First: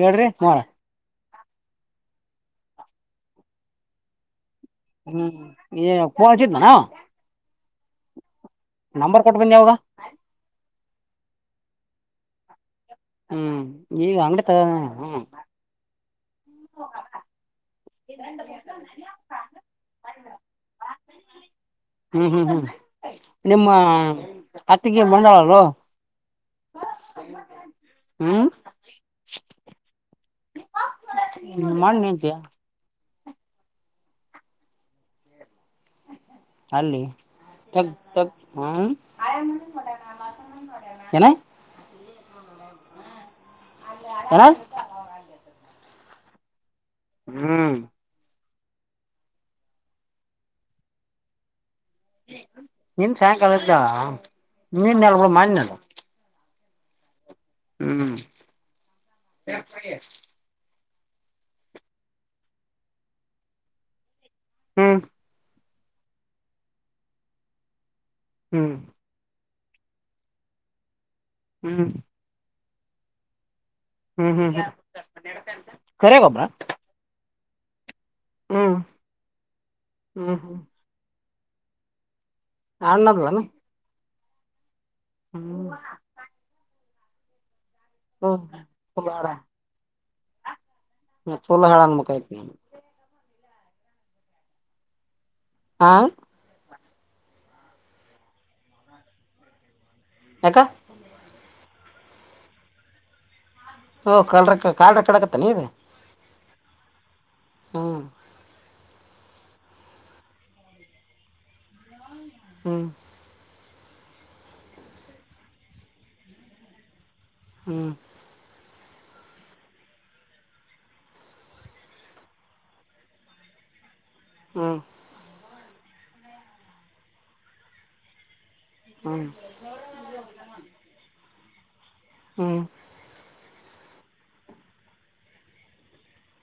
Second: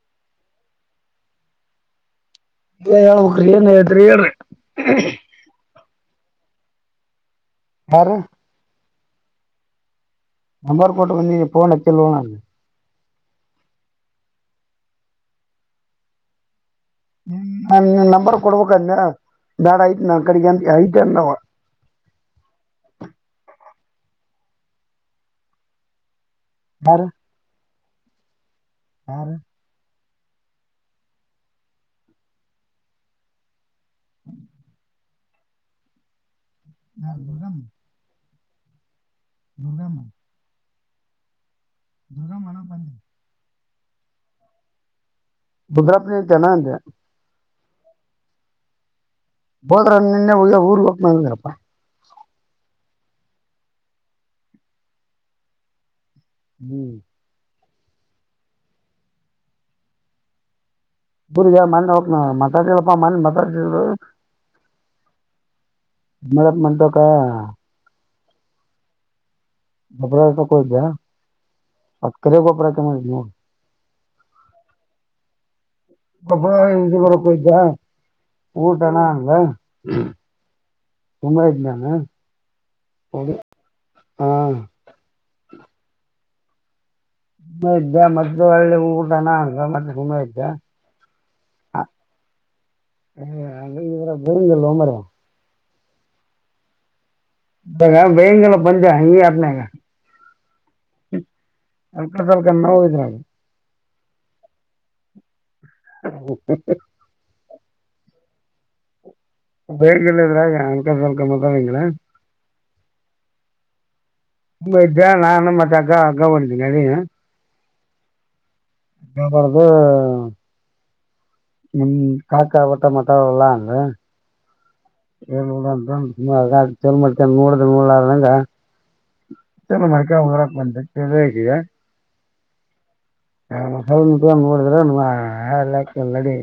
ಹೇಳ್ರಿ ಆಮೇಲೆ ಅಾವೋಗ್ರಿ ಏನ್ ಹೇಳದ್ರಿ ಏನ್ ಹ್ಮ್ ಇ ಕವಚಿತ ನ [unintelligible] ಹಾರು ನಂಬರ್ ಕೊಟ್ಬನ್ನಿ ಯಾವ್ದ ನಂಬರ್ ಕೋಟ್ಟ ಬಂದನೀ ಪೋನ್ ಹಚ್ಚಿಲ್ಲೋಣ ಹ್ಮ್ ಈಗ ಅಂಗ್ಡಿ ಕ ಹ್ಮ ಹ್ಮ ನಂಬರ್ ಕೊಡ್ಬೇಕಂದ ಬಾಡ್ ಐತ್ ನ ಕಡೆಂತ ಐತ ಹ್ಮ್ ಹ್ಮ್ ಹ್ಮ್ ನಿಮ್ಮ ಅತ್ತಿಗೆ ಮಂಡಳಲ್ಲು ಯಾರು ಹ್ಮ್ ಯಾರು ನಿಮ್ ಅಣ್ಣಹೆಂಡ್ತಿ ಹ ಅಲ್ಲಿ ಯಾರು ತಕ್ ತಕ್ ಹ್ಮ ಬಂಗಾಮ ಏನು ದುರ್ಗ ಮನ [unintelligible] ಏನು ಗುಜರಾತ್ನ ಅಂತೆನ ಅಂತೆ ಹ್ಮ್ ಹೋದ್ರ ನಿನ್ನೆ ಹ ಊರ್ಗ್ ಹೋಗ ಮಂದ್ರಪ್ಪಾ ಇನ್ ಸಾಯಂಕಾಲದ್ದ ನೆನ್ನೆ ಅಲ್ಲ ಬಿಡು ಮೊನ್ನೆ ಹ್ಮ್ ಹ್ಮ್ ಪರ ಯ ಮಣ ಹೋಗ ನ ಮಾತಾಡ್ತವಪ್ಪ ಮಣ ಮಾತಾಡ್ತರು ಹ್ಮ್ ಮಲತ್ ಮತ ಕ ಹ್ಮ್ ಗೊಬ್ಬಡ ಕೊ ಬ ಹ್ಮ್ ಪತ್ಕೆ ಗೊಬ್ಬರ ಕೆಮ್ಮ ಹ್ಮ್ ಹ್ಮ್ ಹ್ಮ್ ಕರೆ ಗೊಬ್ಬ ಗೊಬ್ಬ್ರ ಹ ಬರಕ್ಕ ಇದ್ದ ಹ್ಮ್ ಊಟಣ ಹ್ಮ್ ತುಂಗಾಿದ್ದಾನ ಅಣ್ಣದುಾನ ಹಂ ಹ್ಮ್ ಸುೆ ಇದ್ದ ಮತ್ತ ಹ್ಮ್ ಅಳ್ಳೆ ಹಊಟಾನಂಗ ಮತ್ತೆ ಸುಮೆ ಇದ್ದೆ ಹ ಚೋಲ ಹೇಳನ್ ಮುಖಯತಿ ನ ಇದರ ಬರುಂಗಲ್ಲೋ ಮರ ಹಾ ಬೇಿಂಗಲ್ಲ ಬಂಜ ಹನ ಹಕ ಅಲ್ಕ ತಲ್ಕ ನ ಹಿದ್ರೆ ಹ ಕಲ್ ಕಾ ಕಡ ಆಗತ್ತ ನೀ ಇದು ಹ ಹ್ಮ್ ಹೇಗಲ್ಲಿದ್ರಗ ಅನ್ಕ ಸ್ವಲ್ಕ ಮಂಗ ಹ್ಮ್ ಹ ಇದಾ ನಾನು ಮತ್ತೆ ಅಕ್ಕಾ ಅಕ್ಕಾ ಒಂದಿದ್ದನ ನೀ ಹ್ಮ್ ಅಬಡದು ನಿ್ ಕಾಕ ಬಟ ಮಾತಾಡಲ್ಲಾ ಅಂದ್ರ ಹ್ಮ್ ಚ ಮೂಡ ನಂಗ ಹ್ಮ್ ಚಲ ಮರಕ ಹರಕ್ ಬಂತೇಳ ಹೇಗಿಯ ಹ್ಮ್ ಹ ಮಸಾಲ ನೋಡಿದ್ರಮ್ಮಾ ನಡಿ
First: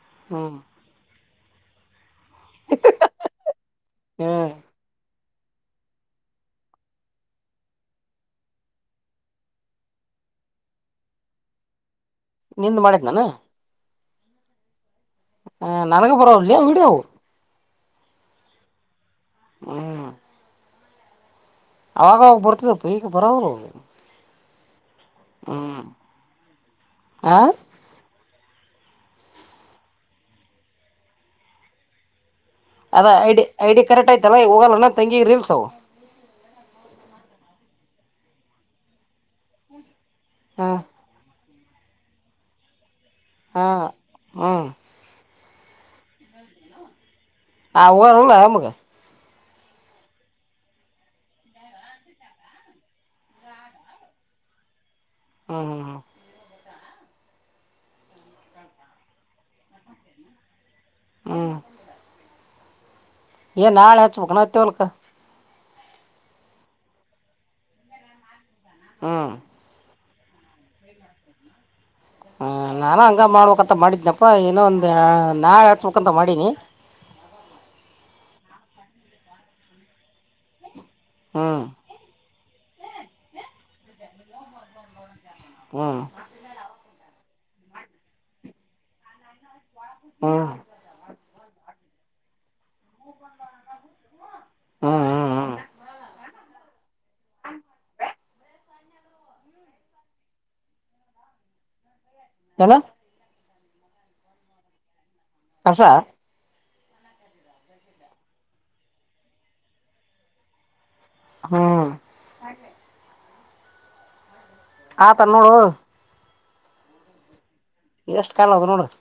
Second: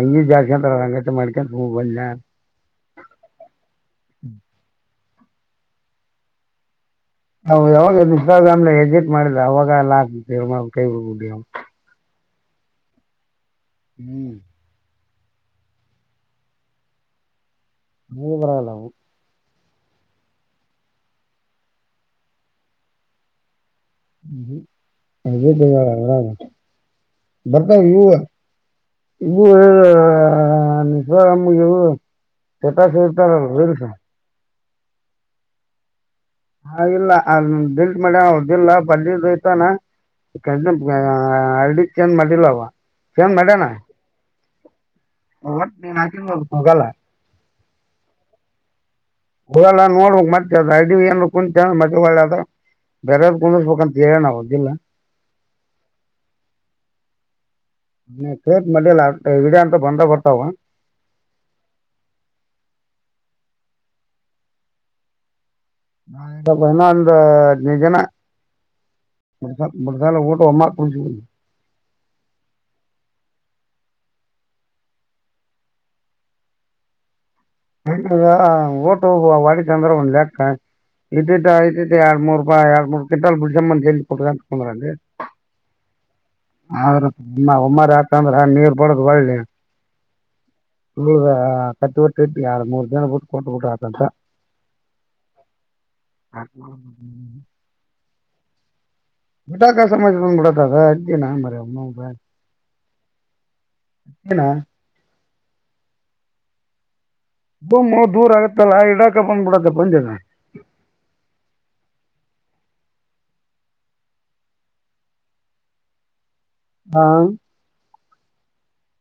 ಹಂಗ ಜಾಸ್ತಿ ಹ್ಮ್ ಅಂತ ಅಂಗ ಮಾಡ ಚಗಬಲ್ಲ ಹ್ಮ್ ನವು ಯಾವಾಗ ಇನ್ಸ್ಟಾಗ್ರಾಮ್ ಎಕ್ಸಿಟ್ ಮಾಡಿದ್ರ ಅವಾಗ ಎಲ್ಲ ಆಗ್ಬ ಕೈಬಡಿ ನಿಂದು ಮಾಡಿದ್ ನಾನ ಹ್ಮ ಹ ನನಕ ಪರ ಇಲ್ಲಿಯಾ ವಿಡವು ಮೂ ಬರಲ್ಲವು ಹ್ಮ್ ಅವಾಗಾಗ ಬರ್ತದಪ್ಪ ಈಗ ಬರವಲ್ಲ ಅದ ಆ ಬರ್ತ ಇೂ ಇ ಹೇಳ ನಿರ [unintelligible] ಅದ ಐಡಿ ಐ ಡಿ ಕರೆಕ್ಟ್ ಆಯ್ತಲ್ಲ ಹೋಗಲ್ಲ ಅಲ ತಂಗಿ ರೀಲ್್ಸ ಅವು ಹಾ ಇಲ್ಲ ಡಿಲೀಟ್ ಮಾಡಲೇ ಅವ್ದಿಲ್ಲ ಪಲ್ಲಿ ಐ್ತಾನ ಕ ಹಾಂ ಅಡಿ ಚ ಮಡಿಲ್ಲವಾ ಹಾ ಹ್ಮ ಒಟ್ಟ ನೀ ನಾಕಿದ್ರೇನ ತೋಗಲ್ಲ ಹ ಹಊಲ್ಲಮಗೆ ಹಡಲ್ಲಾ ನೋಡ ಮತ್ತ ಅದ ಅಡ್ಡಿ ಏ ಕುಂತಾ ಮಜದ ಬೇರಾರ ಕೋ ಸಖಾನ ತರ ನ ಬುದಿಲ್ಲ ಹ್ಮ್ ಹ್ಮ್ ಹ್ಮ್ ಕೇಟ್ ಮಲ್ಲ ಇಡ ಅಂತ ಬಂದೇ ಬರ್ತಾವ ಹ್ಮ್ ಏ ನಾಳ ಹ ಚುಬೇಕೇನು ಹತ್ತಿ ಒಲ್ಕ ನಾ ಬನಾ ಒಂದು ಹದಿನೈದು ದಿನ ಹ್ಞೂ ಅಲ್ಲ ಊಟ ಅಮ್ಮ ಕುಡು ಹ್ಮ ನಾನ ಹಂಗ ಮಾಡ್ಬೇಕಂತ ಮಾಡಿದನಪ್ಪ ಇಏನೊ ಒಂದ್ ನಾಳೆ ಹಚ್ಬೇಕಂತ ಮಾಡೀನಿ ಹ [inaudible] ಓಟ ಹೋಗುವ ವಾ ಚಂದ್ರ ಒಂದ್ ಲೆಕ್ಕ ಇದ್ದಿದ್ದ ಹ್ಮ್ ಆಐ್ ಎರಡ್ ಮೂರು ಎರಡು ಮೂರು ಗಂಟಲ್ ಬಿಡಮ್ಮ ಹ ಹೇಳಿ ಕೊಟ್ಟ ಅಂತಕಂದಲ್ಲಿ ಹ್ಮ ನಿಮ್ಮ ಉಮ್ಮಾರಿ ಆತ ಅಂದ್ರೆ ನೀರ್ ಬಡ್ದ ಒಳ್ಳಿ ಹ್ಮ್ ಕತ್ ಬಿಟ್ಟಟ್ಟ ಯ ಮೂರ್ ಜನ ಬಿಟ್ಟು ಕೊಟ್ಟ ಬಿಟರು ಆತಂತ ಹ್ಮ್ ಹ್ಮ್ ಹ ಹ್ಮ ಪಟಾಕಾ ಸಮ್ ಕೂಡ ದಾದಾ ಅಡ್ನ ಮರ ಅಲ ಅನಾ ಕಸ ಬಮ್ಮ ದೂರ ಆಗತ್ತಲ್ಲ ಇಡಾಕ ಬಂದ್ಬಿಡತ್ತ ಬಂಜನ ಹ್ಮ್ ಆತ ನೋಡು ಹಾ ಎಷ್ಟ ಕಾಲ ಅದು ನೋಡುದು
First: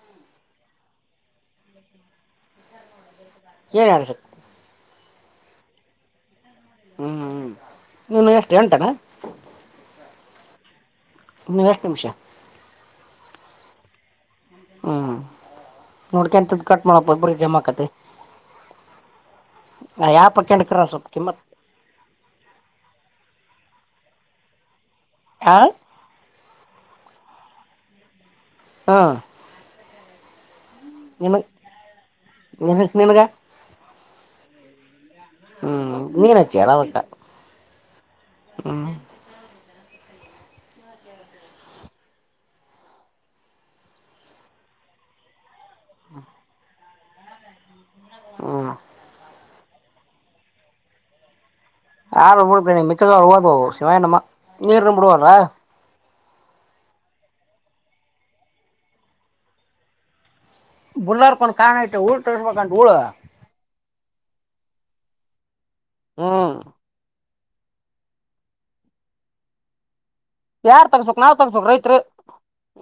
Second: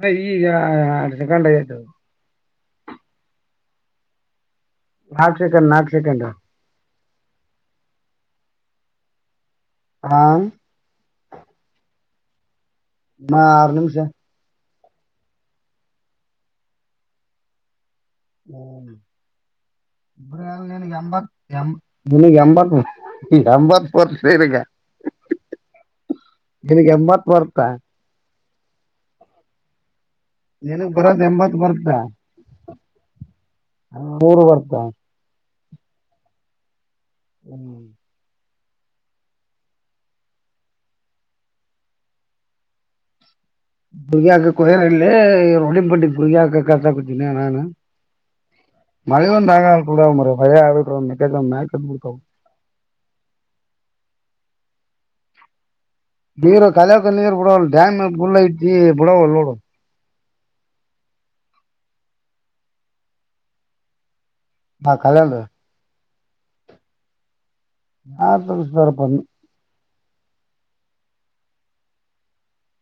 ನ ಈಗ ಕಂಡತ ಏನ್ ಮಾಡಸಕ್ತಿ ನಾಲ್ಕು ಸೆಕಂಡ ನಾಲ್ಕು ಸೆಕಂಡ ಹ್ಮ್ ನೀನು ಎಷ್ಟು ಎಂಟಾನ ಆಮ ನಹಷ್ಟ ನಿಮಿಷ ನ ಆರು ನಿಮಿಷ ಹ್ಮ್ ನೋಡ್ಕ ಎಂತದ್ದ ಕಟ್ ಮಾಡಪ್ಪ ಬ್ರ ಜಮಾಕತಿ ಯಾ ಹ್ಮ ಇ ಪಕ್ಕಂಡಕರ ನ ಸ್ವಲ್ಪ ಗಂಬ ಕಿಮ್ಮತ್ ಗಂಬಾರ [inaudible] ನಂಬರ್ ಫರ್ ಸೇರಿಗ ಆ ನೀನಗ್ ಎಂಬತ್ ಬರ್ತಾ ಹಾ ನನಗ್ ಬರೋದ ನಿನ ಎಂಬತ್ ನಿನ ನಿನಗ ಬರ್ತರು ಬರ್ತ ಹ್ಮ್ ನೀನ ಚೇರದಟಾ ಹ್ಮ್ ಹ್ಮ್ ಗುರ್ಗಿ ಹಕ ಕೊಯಲ್ಲಿ ರಡಿ ಬಂಡ ಗುರ್ಗಿಕ ಕತಾಕತೀನಿ ನಾನು ಹ್ಮ್ ಮಳಿವನ್ ತಾಗಾಲ ಕೂಡ ಒರ ಭಯಾ ಆಳ ಹ ಬಿಡ್ತೇನೆ ಮಿ ಹಓದು ಶಿವಾಯ ನಮ್ಮ ನೀರ್ನ್ನು ಬಿಡವಲ್ಲ ನೀರು ಕಳಯಕ ನೀರು ಬಡಾವ ಡ್ಯಾಮ್ ಲ್ ಐಬಡಾವ ನೋಡ ಬುಲ್ಲರ್ಕೊಂದ್ ಕಾಣ ಇತೆ ಹಊಳ್ ತಗಬೇಕಂ ಹಊಳ ಹಾ ಕಾಲ ಅಲ್ಲ ಹ್ಮ್ [unintelligible] ಯಾರ್ ತಗಸ್ಬಕ್ ನಾವ್ ತಕ್ಸ್ಬಕ್ ರೈತ್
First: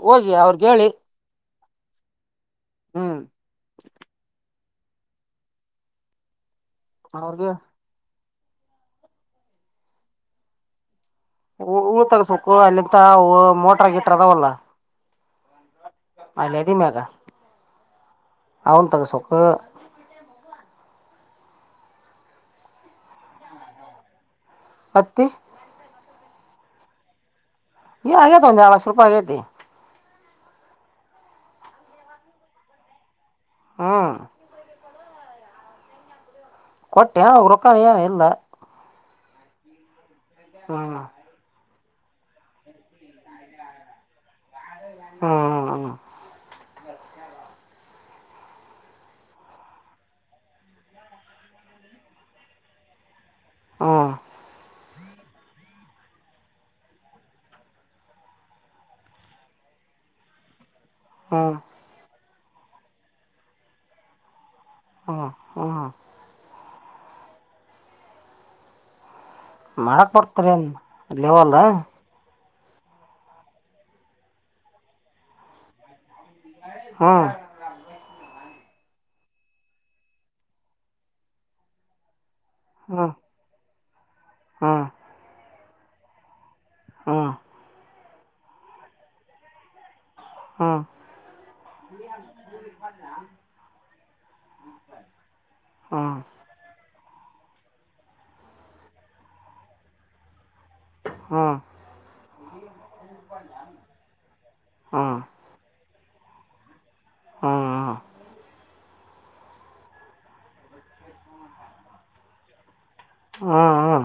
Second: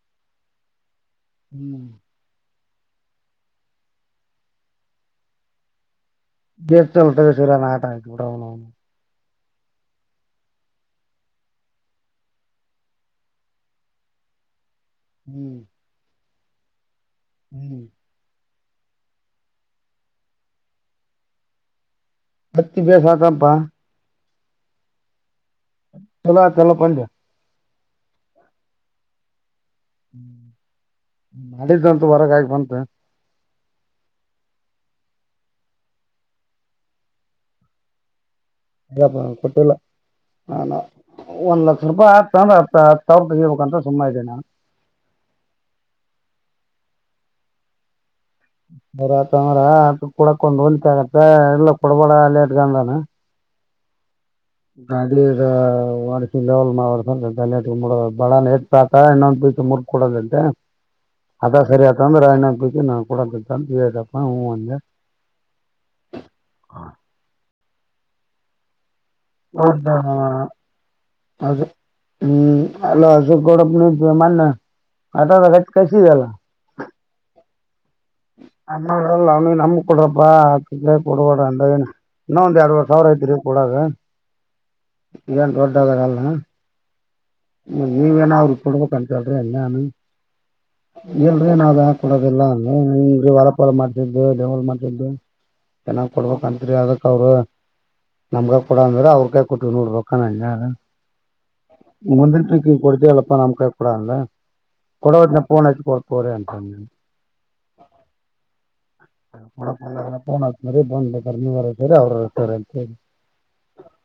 ಹೋಗಿ ಅವ್ರಗ್ ಹೇಳಿ ಹ್ಮ್ ಹ್ಮ್ ದೇತಲ್ತ ಸರ ಅವ್ರಿಗೆ ನ ಆಟ ಆ ಬಿಡಣ ಉಳು ತಗಸ್ಬೇಕು ಅಲ್ಲಿಂತ ಮೋಟ್ರ ಆಗಿ ಇಟ್ರ ಅದಾವಲ್ಲ ಹ್ಮ್ ಅಲೆದ ಮೇಲೆ ಹ್ಮ್ ಅವನ್ ತಗ ಸೊಖ ಅತ್ತಿಬೆ ಸಾಕಪ್ಪ ಮತ್ತೆ ಚಲ ಚಲ ಪಂದ್ಯ ಆಗೇತ ಒಂದು ಎರಡು ಲಕ್ಷ ರೂಪಾಯಿ ಆಗೈತಿ ಮಾಡಿದ್ದಂತು ಹೊರಗಾಗಿ ಬಂತ ಹ್ಮ ಕೊಟ್ಟೆ ಅವ ರೊಕ್ಕಾಲ ಇಲ್ಲ ಕೊಟ್ಟಲ್ಲ ಹ್ಮ್ ಒಂದ್ ಲಕ್ಷ ಸ್ವಲ್ಪ ಆ ಅಂದ್ರೆ ಹ ಹಾವ್ರ ತೆಗಿಬೇಕಂತ್ರ ಸುಮಮ್ಮ ಇದ್ದೇ ನಾನು ಹ್ಮ್ ಹ್ಮ ಹ್ಮ್ ಹ್ಮ ಅವ್ರತಂದ್ರ ಅದು ಕೂಡಕ್ ಹೊಂಚ ಆಗತ್ತ ಇಲ್ಲ ಕೊಡಬೋಡ ಲೇಟ್ಗಂದಾನ ಹ್ಮ ವಲ್ ಬಡ ನೇಟ್ ತಾತ ಇಣ್ಣೊಂದ ಬಿ ಕೊಡದಂತೆ ಅದ ಹ್ಮ್ ಸರಿ ಆತ ಅಂದ್ರ ರಾಜನಾ ನಾ ಕೊಡಂತಂತಪ್ಪ ಹ ಹ್ಮ ಹ್ಮ್ ಹೌದಾ ಮಾಡಕ್ ಬರ್ತಾರೆ ಅನ್ ಲೆವಲ್ ಅದು ಹ್ಮ್ ಅಲ ಅ ಕೊಡ ಮಾನ್ ಆತದ ಕಸ ಇಲ್ಲ ಹಾ ಅಡಲ್ಲ ಅವ್ನಿ ನಮ ಕೊಡ್ರಪ್ಪಾ ಕೊಡಬಡ ಅಂದ ಏನು ಇನ್ನೊ ಒಂದು ಎರಡ್ವರೆ ಸಾವರ ಹ್ಮ್ ಐ್ದರಿ ಕೂಡಾಗ ಹ್ಮ್ ಏನ್ ದೊಡ್ಡದಾಗಲ್ಲ ಹ್ಮ್ ಹ್ಮ್ ನೀವೇನ ಅವ್ರು ಇ ಕೊಡ್ಬೇಕ ಕಾಣತಳ್ರಿ ಎಲ್ಲಾನು ಹ್ಮ್ ಎಲ್ರೇ ನಾವ್ದ ಹಾ ಕೊಡೋದಿಲ್ಲ ಹಗೆ ಹೊಲಪಲ ಮಾಡ ಡೆವಪ್ ಮಾಡ್ದ್ದು ಚೆನ್ನಾಗ್ ಹ್ಮ್ ಹ್ಮ್ ಕೊಡ್ಬೇಕ ಅಂತತ್ರಿ ಅದ ಅವರು ನಮ್ಗ ಕೊಡ ಅಂದ್ರೆ ಅವ್ರಕ ಕೊಟ್ಟವಿ ನೋಡ್ಬೇಕ ನಾನ ಯು ಹ್ಮ ಅ ಕೊಡ್ತ ಎಲ್ಲಪ್ಪ ನಮ್ ಕಾಯಿ ಕಡ ಅಲ್ಲ ಹ್ಮ್ ಕೊಡಫೋನ್ ಆಯ ಕೊರ ಅಂತ ಹ್ಮ ಬಂದ ಕರ್ಮಿರಿ ಅವ್ರ ಅಂತರಿ ಹ್ಮ್ ಹ್ಮ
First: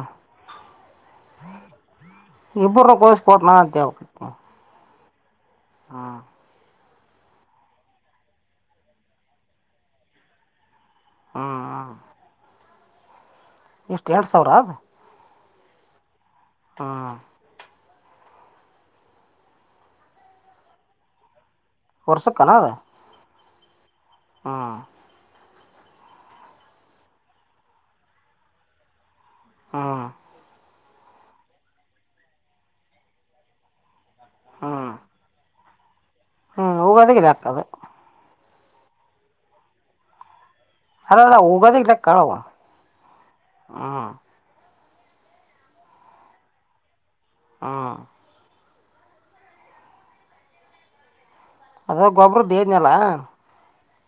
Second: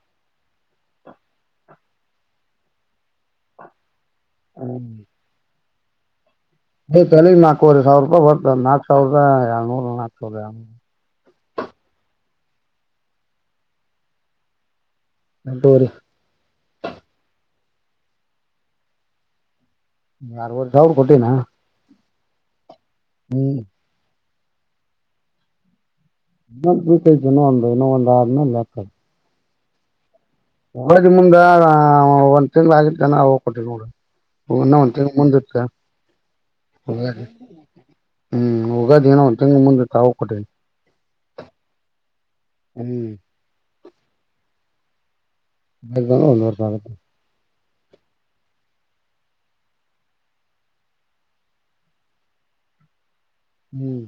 ಇಬ ಕೊ [unintelligible] ಹೇಳಿ ಹಾ ತಳ ನಾಲ್ಕವರೆ ಸಾವಿರ ರೂಪಾಯ ಬರ್ತ ನಾಕಕ್ ಸಾವಿರದ ಎರಳ್ನೂರು ನಾಕ ಸಾವಿರ ಹ್ಮ್ ಹ ಎಷ್ಟು ಎಂಟ ಸಾವಿರ ಅದ [unintelligible] ಹ್ಮ ಯಾರವರ್ದ ಅವ್ರ ಕೊಟ್ಟಿನ ವರ್ಷ ಕಣ ಅದ ಹ್ಮ್ ಹ್ಮ ನ ಕನ ಒಂದು ಇನ್ನು ಒಂದು ಆರ್ನಕ್ಕ ಹ್ಮ ಒಳದ ಮುಂದ ಒಂದ್ ತಿಂಗ್ ಆಗತ್ತು ಜನ ಹೋಗ್ ಕೊಟ್ಟಿ ನೋಡ ಹ ನ ಒ ಹ್ಮ್ ಮುಂದಿರ್ತ ಹ್ಮ್ ಊಗದ ಗಲ ಆಕದು ಹ್ಮ್ ಹೋಗಾದೇನೋ ಒ ತಿಂಗ್ ಮುಂದೆ ತಾವು ಕೊಟ್ಟಿ ಅದದ ಹೋಗದ ಇ ಕಳುವ ಹ್ಮ್ ಹ್ಮ್ ಬ ಒಂದು ಹ್ಮ ಅದ ಗೊಬ್ಬರದ ದೇಲ ಹ್ಮ್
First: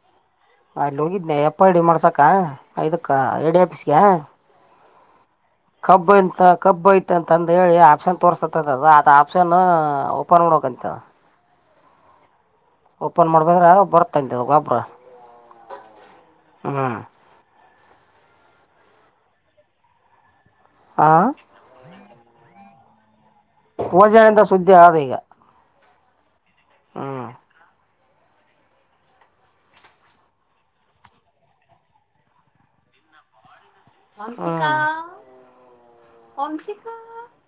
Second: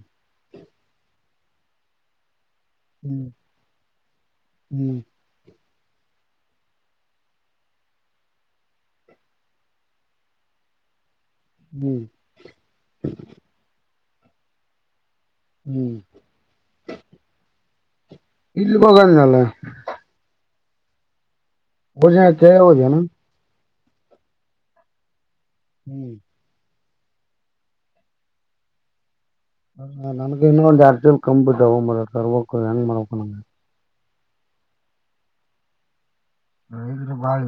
ಪಪ್ಪ ಡಿ ಮಾಡ್ಸಾಕ ಇದಕ್ಕೆ ಹ್ಮ್ ಐ ಡಿ ಆಫೀಸ್ಗೆ ಹ್ಮ್ ಕಬ್ ಎಂತ ಕಬ್ಬ ಐತ್ ಅಂತಂದ ಹೇಳಿ ಆಪ್ಷನ್ ತೋರ್ಸದದು ಅ ಆಪ್ಷನ್ ಓಪನ್ ಮಾಡ ಅಂತ ಹ್ಮ್ ಓಪನ್ ಮಾಡ್ಬದ್ರೆ ಬರ್ತಾಂತ ಗಬರ ಹ್ಮ್ ಹ್ಮ್ ಇಲ್ಲಿ ಬಗಾರಿನಲ್ಲ ಆ [unintelligible] ಭೂಜನಿಂದ ಸುದ್ದಿ ಆದ ಈಗ ಹ್ಮ್ ಹ್ಮ ಹ ನನ ಇನ್ನ ಒಂದು ಆ ಕಂಬು ತ ಮ ತರ್ಂಗ ಮರಕ ನಗೆ ನಮಸ್ಕಾರ ಹ್ರ ಬಳ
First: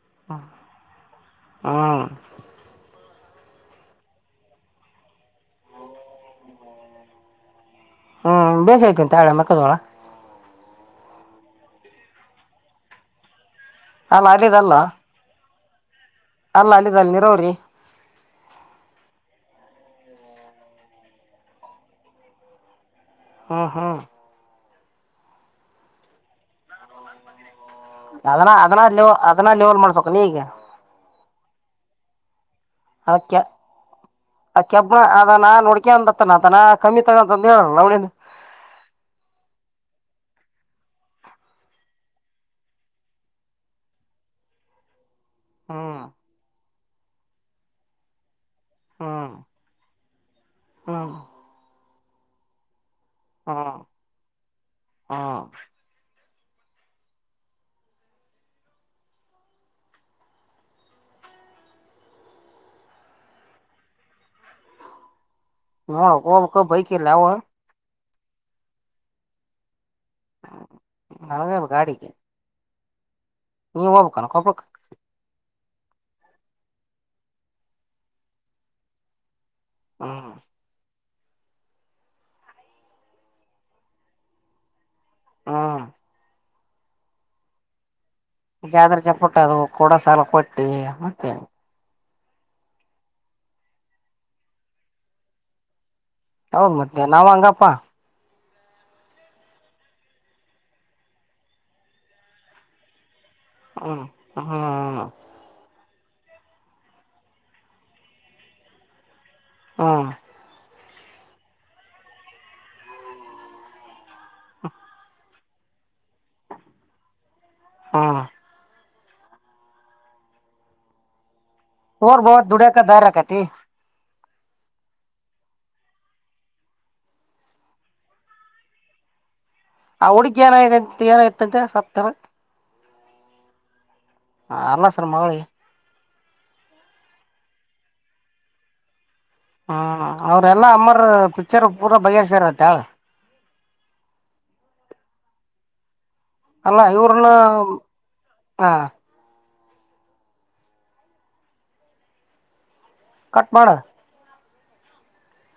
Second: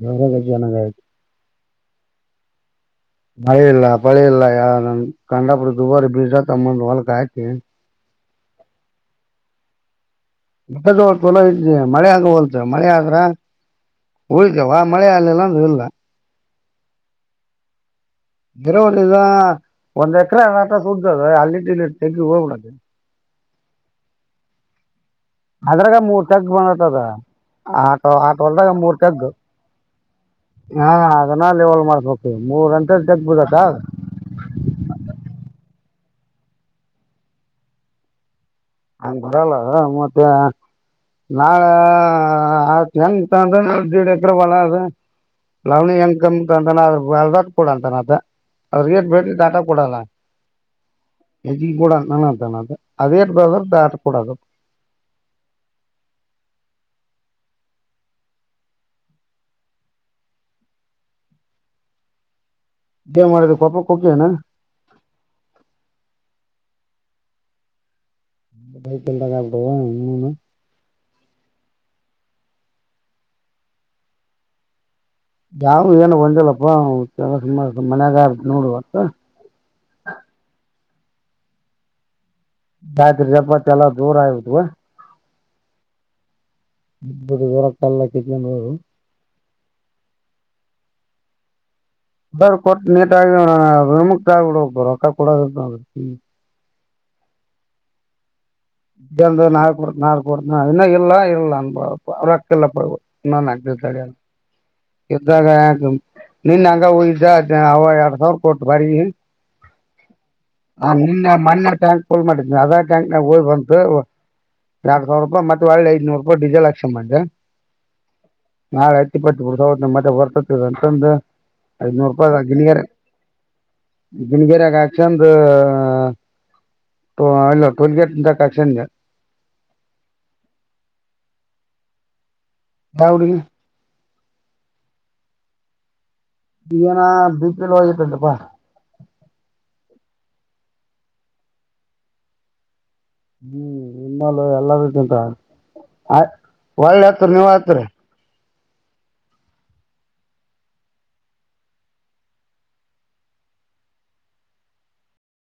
ದೇವಸ [unintelligible] ಹ್ಮ್ ಬಳಿ ಇಲ್ಲ ಪಳಿ ಇಲ್ಲ ಯ ಕಾಂಡಾಪುರ ದುಬಾರಿ ಬೀಜ ತಗೋಬಂದು ಹೊಲ್ಕ ಆಯ್ಕೆ ಹ್ಮ್ ಬೇಸಐತೆಂತೆ ಹಾ ಮೆಕ್ಕದೋಳ ಮಲೋ ಇ ಮಳೆ ಹಾಗಗ ಹೊಲ್ತ ಮಳೆ ಆದ್ರ ಅಲ್ಲ ಉಳಿತೇವ ಅಲ್ಲಿದಲ್ಲ ಮಳೆ ಆಲ್ಲಿಲ್ಲ ಇಲ್ಲ ಅಲ್ಲ ಅಲ್ಲಿದ ಅಲ್ಲಿ ನೀರೋರಿ ಗರವಿದ ಒಂದ್ ಎಕರೆ ಆಟ ಸುುದ್ದದ ಅಲ್ಲಿಟ್ಟ ಇಲ್ಲಿಟ್ಟ ತೆಗಿ ಹೋಗಬಿಡೆ ಹ್ಮ್ ಹ್ಮ್ ಅದ್ರಾಗ ಮೂರ್ ತಕ ಬಂದತದ ಆಟೋ ಆಟೋ ಅದನ್ನ ಅದನ್ನ ಮೂರು ಲೆವ ಕೆಗು ಅದನ್ನ ಲೆವಲ್ ಮಾಡ್ಸಕ ನೀ ಈಗ ಹಾ ಅದನ್ನ ಲವಲ್ ಮಾಡ್ಬೇಕ ಮೂರ್ ಗಂಟೆ ತಗ್ಬುದತ್ತ ಆ ಕೆಬ್ಣ ಅದ ನಾನ್ ನಡ್ಕೆ ಅಂದತ್ತನ ನಾ ಕಮ್ಮಿ ತಗಂತಂದು ಹೇಳಲ್ಲ ನಳ ಅಂತರಲ್ಲ ಮತ್ತೆ ನಾಳೆ ಆ ಹೆಂಗ ಅಂದ್ರೆ ದೀಡ್ ಎಕ್ರ ಹೊಲ ಅದ ಲವಣಿ ಹ್ಮ್ ಹೆಂಕಮಂತ ಅಂತಾನ ಅದಾಟ್ ಕೊಡಂತಾನ ಅದ್ರ ಗೇ ಬೇ ಹ್ಮ್ ದ ಆಟ ಕೊಡಲ್ಲ ಹ್ಮ್ ಹೆಚ್ಚಿಗೆ ಕೂಡ ಅಂತಾನಾ ಏನ್ ಆತ ಅದೇ ಏಟ ಹ್ಮ್ ಆಟ ಕೂಡದು ಹ್ಮ್ ಏ ಮಾಡೋದು ಪಪಕ್ಕ ಕಿನಾ ಹ ಹೋಗಬೇಕ ಭೈಕಿಲ್ಲ ಅವ ಬೈಕ ಇಲ್ಲ [unintelligible] ನನಗೆ ಗಾಡಿಗೆ ನೀ ಹೋಗಬೇಕೇನು ಕೊಪ್ಪಳಕಾ ಯಾರು ಏನು ಬಂದಿಲ್ಲಪ್ಪಾ ಮತ್ತೆ ಮನ್ಯಾಗಾರ ನೋಡು ಇವತ ಹ್ಮ ಗಾಯತ್ರಿ ಜಪ್ಪ ಚಲ್ಲ ಜೋರ ಆದು ಗ ಹಾ ಇಬರದು ಹೇಳಕ್ಕಲ್ಲಕಿ ಜಾದ್ರ ಚಪ್ಪಟ್ಟ ಅದು ಕೂಡ ಸಾಲ ಕೊಟ್ಟು ಮತ್ತೇನೆ ಕೊಟ್ಟ ನೀಟ್ಗ ವಿಮುಕ್ತ ಆಗ್ಬಡ ರೊಕ್ಕ ಕೊಡದ ಇತ್ತ ಅಂದ್ರ ಹ್ಮು ಮತ್ತೆ ನಾವು ಅಂಗಪ್ಪಾ ಇಟಗೊಂಡ ನಾಳೆ ಕೊಡತಿನ ನಾಳೆ ಕೊಡತೀನಿ ಇನ್ನು ಇಲ್ಲ ಇಲ್ಲ ಅನಬೇಕು ರೊಕ್ಕ ಇಲ್ಲಪಾ ಇವತ್ತು ಇನ ನಾಕ ದಿವ್ಸ ತಡಿ ಹ್ಮ್ ಅನಬೇಕು ಹ್ಮ್ ಇದ್ದಾಗ ಅದು ನಿನ್ನೆ ಹಂಗ ಹೋಗಿದ್ದೆ ಅವ ಎರಡ್ ಸಾವಿರ ಕೊಟ್ಟ ಬಾಡಿಗಿ ಹ್ಮ್ ಹ ನಿನ್ನೆ ಮನ್ನೆ ಟ್ಯಾಂಕ್ ಫುಲ್ ಮಾಡಿದ್ನಿ ಅದೇ ಟ್ಯಾಂಕ್ ನಾಗ ಹೋಗ್ ಬಂತು ಎರಡ್ ಸಾವಿರ ರೂಪಾಯಿ ಮತ್ತೆ ಒಳ್ಳೆ ಐದನೂರು ರೂಪಾಯಿ ಡಿಸೆಲ್ ಅಕ್ಸೆ ಬಂದೆ ಹ್ಮ ನಾಳೆ ಹತ್ತ ಇಪ್ಪತ ಉಳದವಂದು ಮತ್ತೆ ಬರ್ತದ ಅಂತಂದು ಐನೂರು ಹೋರ್ ರೂಪಾಯಿ ಬವ ಅ ದುಡಿಯಕ ಅಗ್ನಗರೆ ದಾರಿ ಆಕತಿ ಅಗ್ನಗೇರೆ ಆಗಾಕ್ಷಂದ ಹಾ ಅಲ್ಲ ಟೂಲ್ ಗೇಟ್ ಕಕ್ಷನ್ ಆ ಹುಡಗ್ ಏನಾಯ್ ಏನಾಯಯತಂತೆ ಸತ್ತನ ಯಾವ ಹುಡುಗಿ ಹ ಅಲ್ಲ ಸರ್ ಮೌಳಿ ಏನ ಬಿಪಿ ಲೋ ಆಗಿತ್ತಂತ ಪ್ಪಾ ಹ್ಮ್ ಅವ್ರೆಲ್ಲಾ ಅಮ್ಮರ್ ಪಿಕ್ಚರ್ ಪೂರಾ ಬಗೆಹರೆ ಸ್ಯಾರ ಅಂತ ಹೇಳ ಹ್ಮ್ ನಿಮ್ಮಾಲ ಎಲ್ಲ ವಗಂತ ಆ ಒಳ್ಳೆ ಅಚ್ಚರಿ ನೀವೇ ಅಚ್ಚರಿ ಹಾ ಕಟ್ ಮಾಡ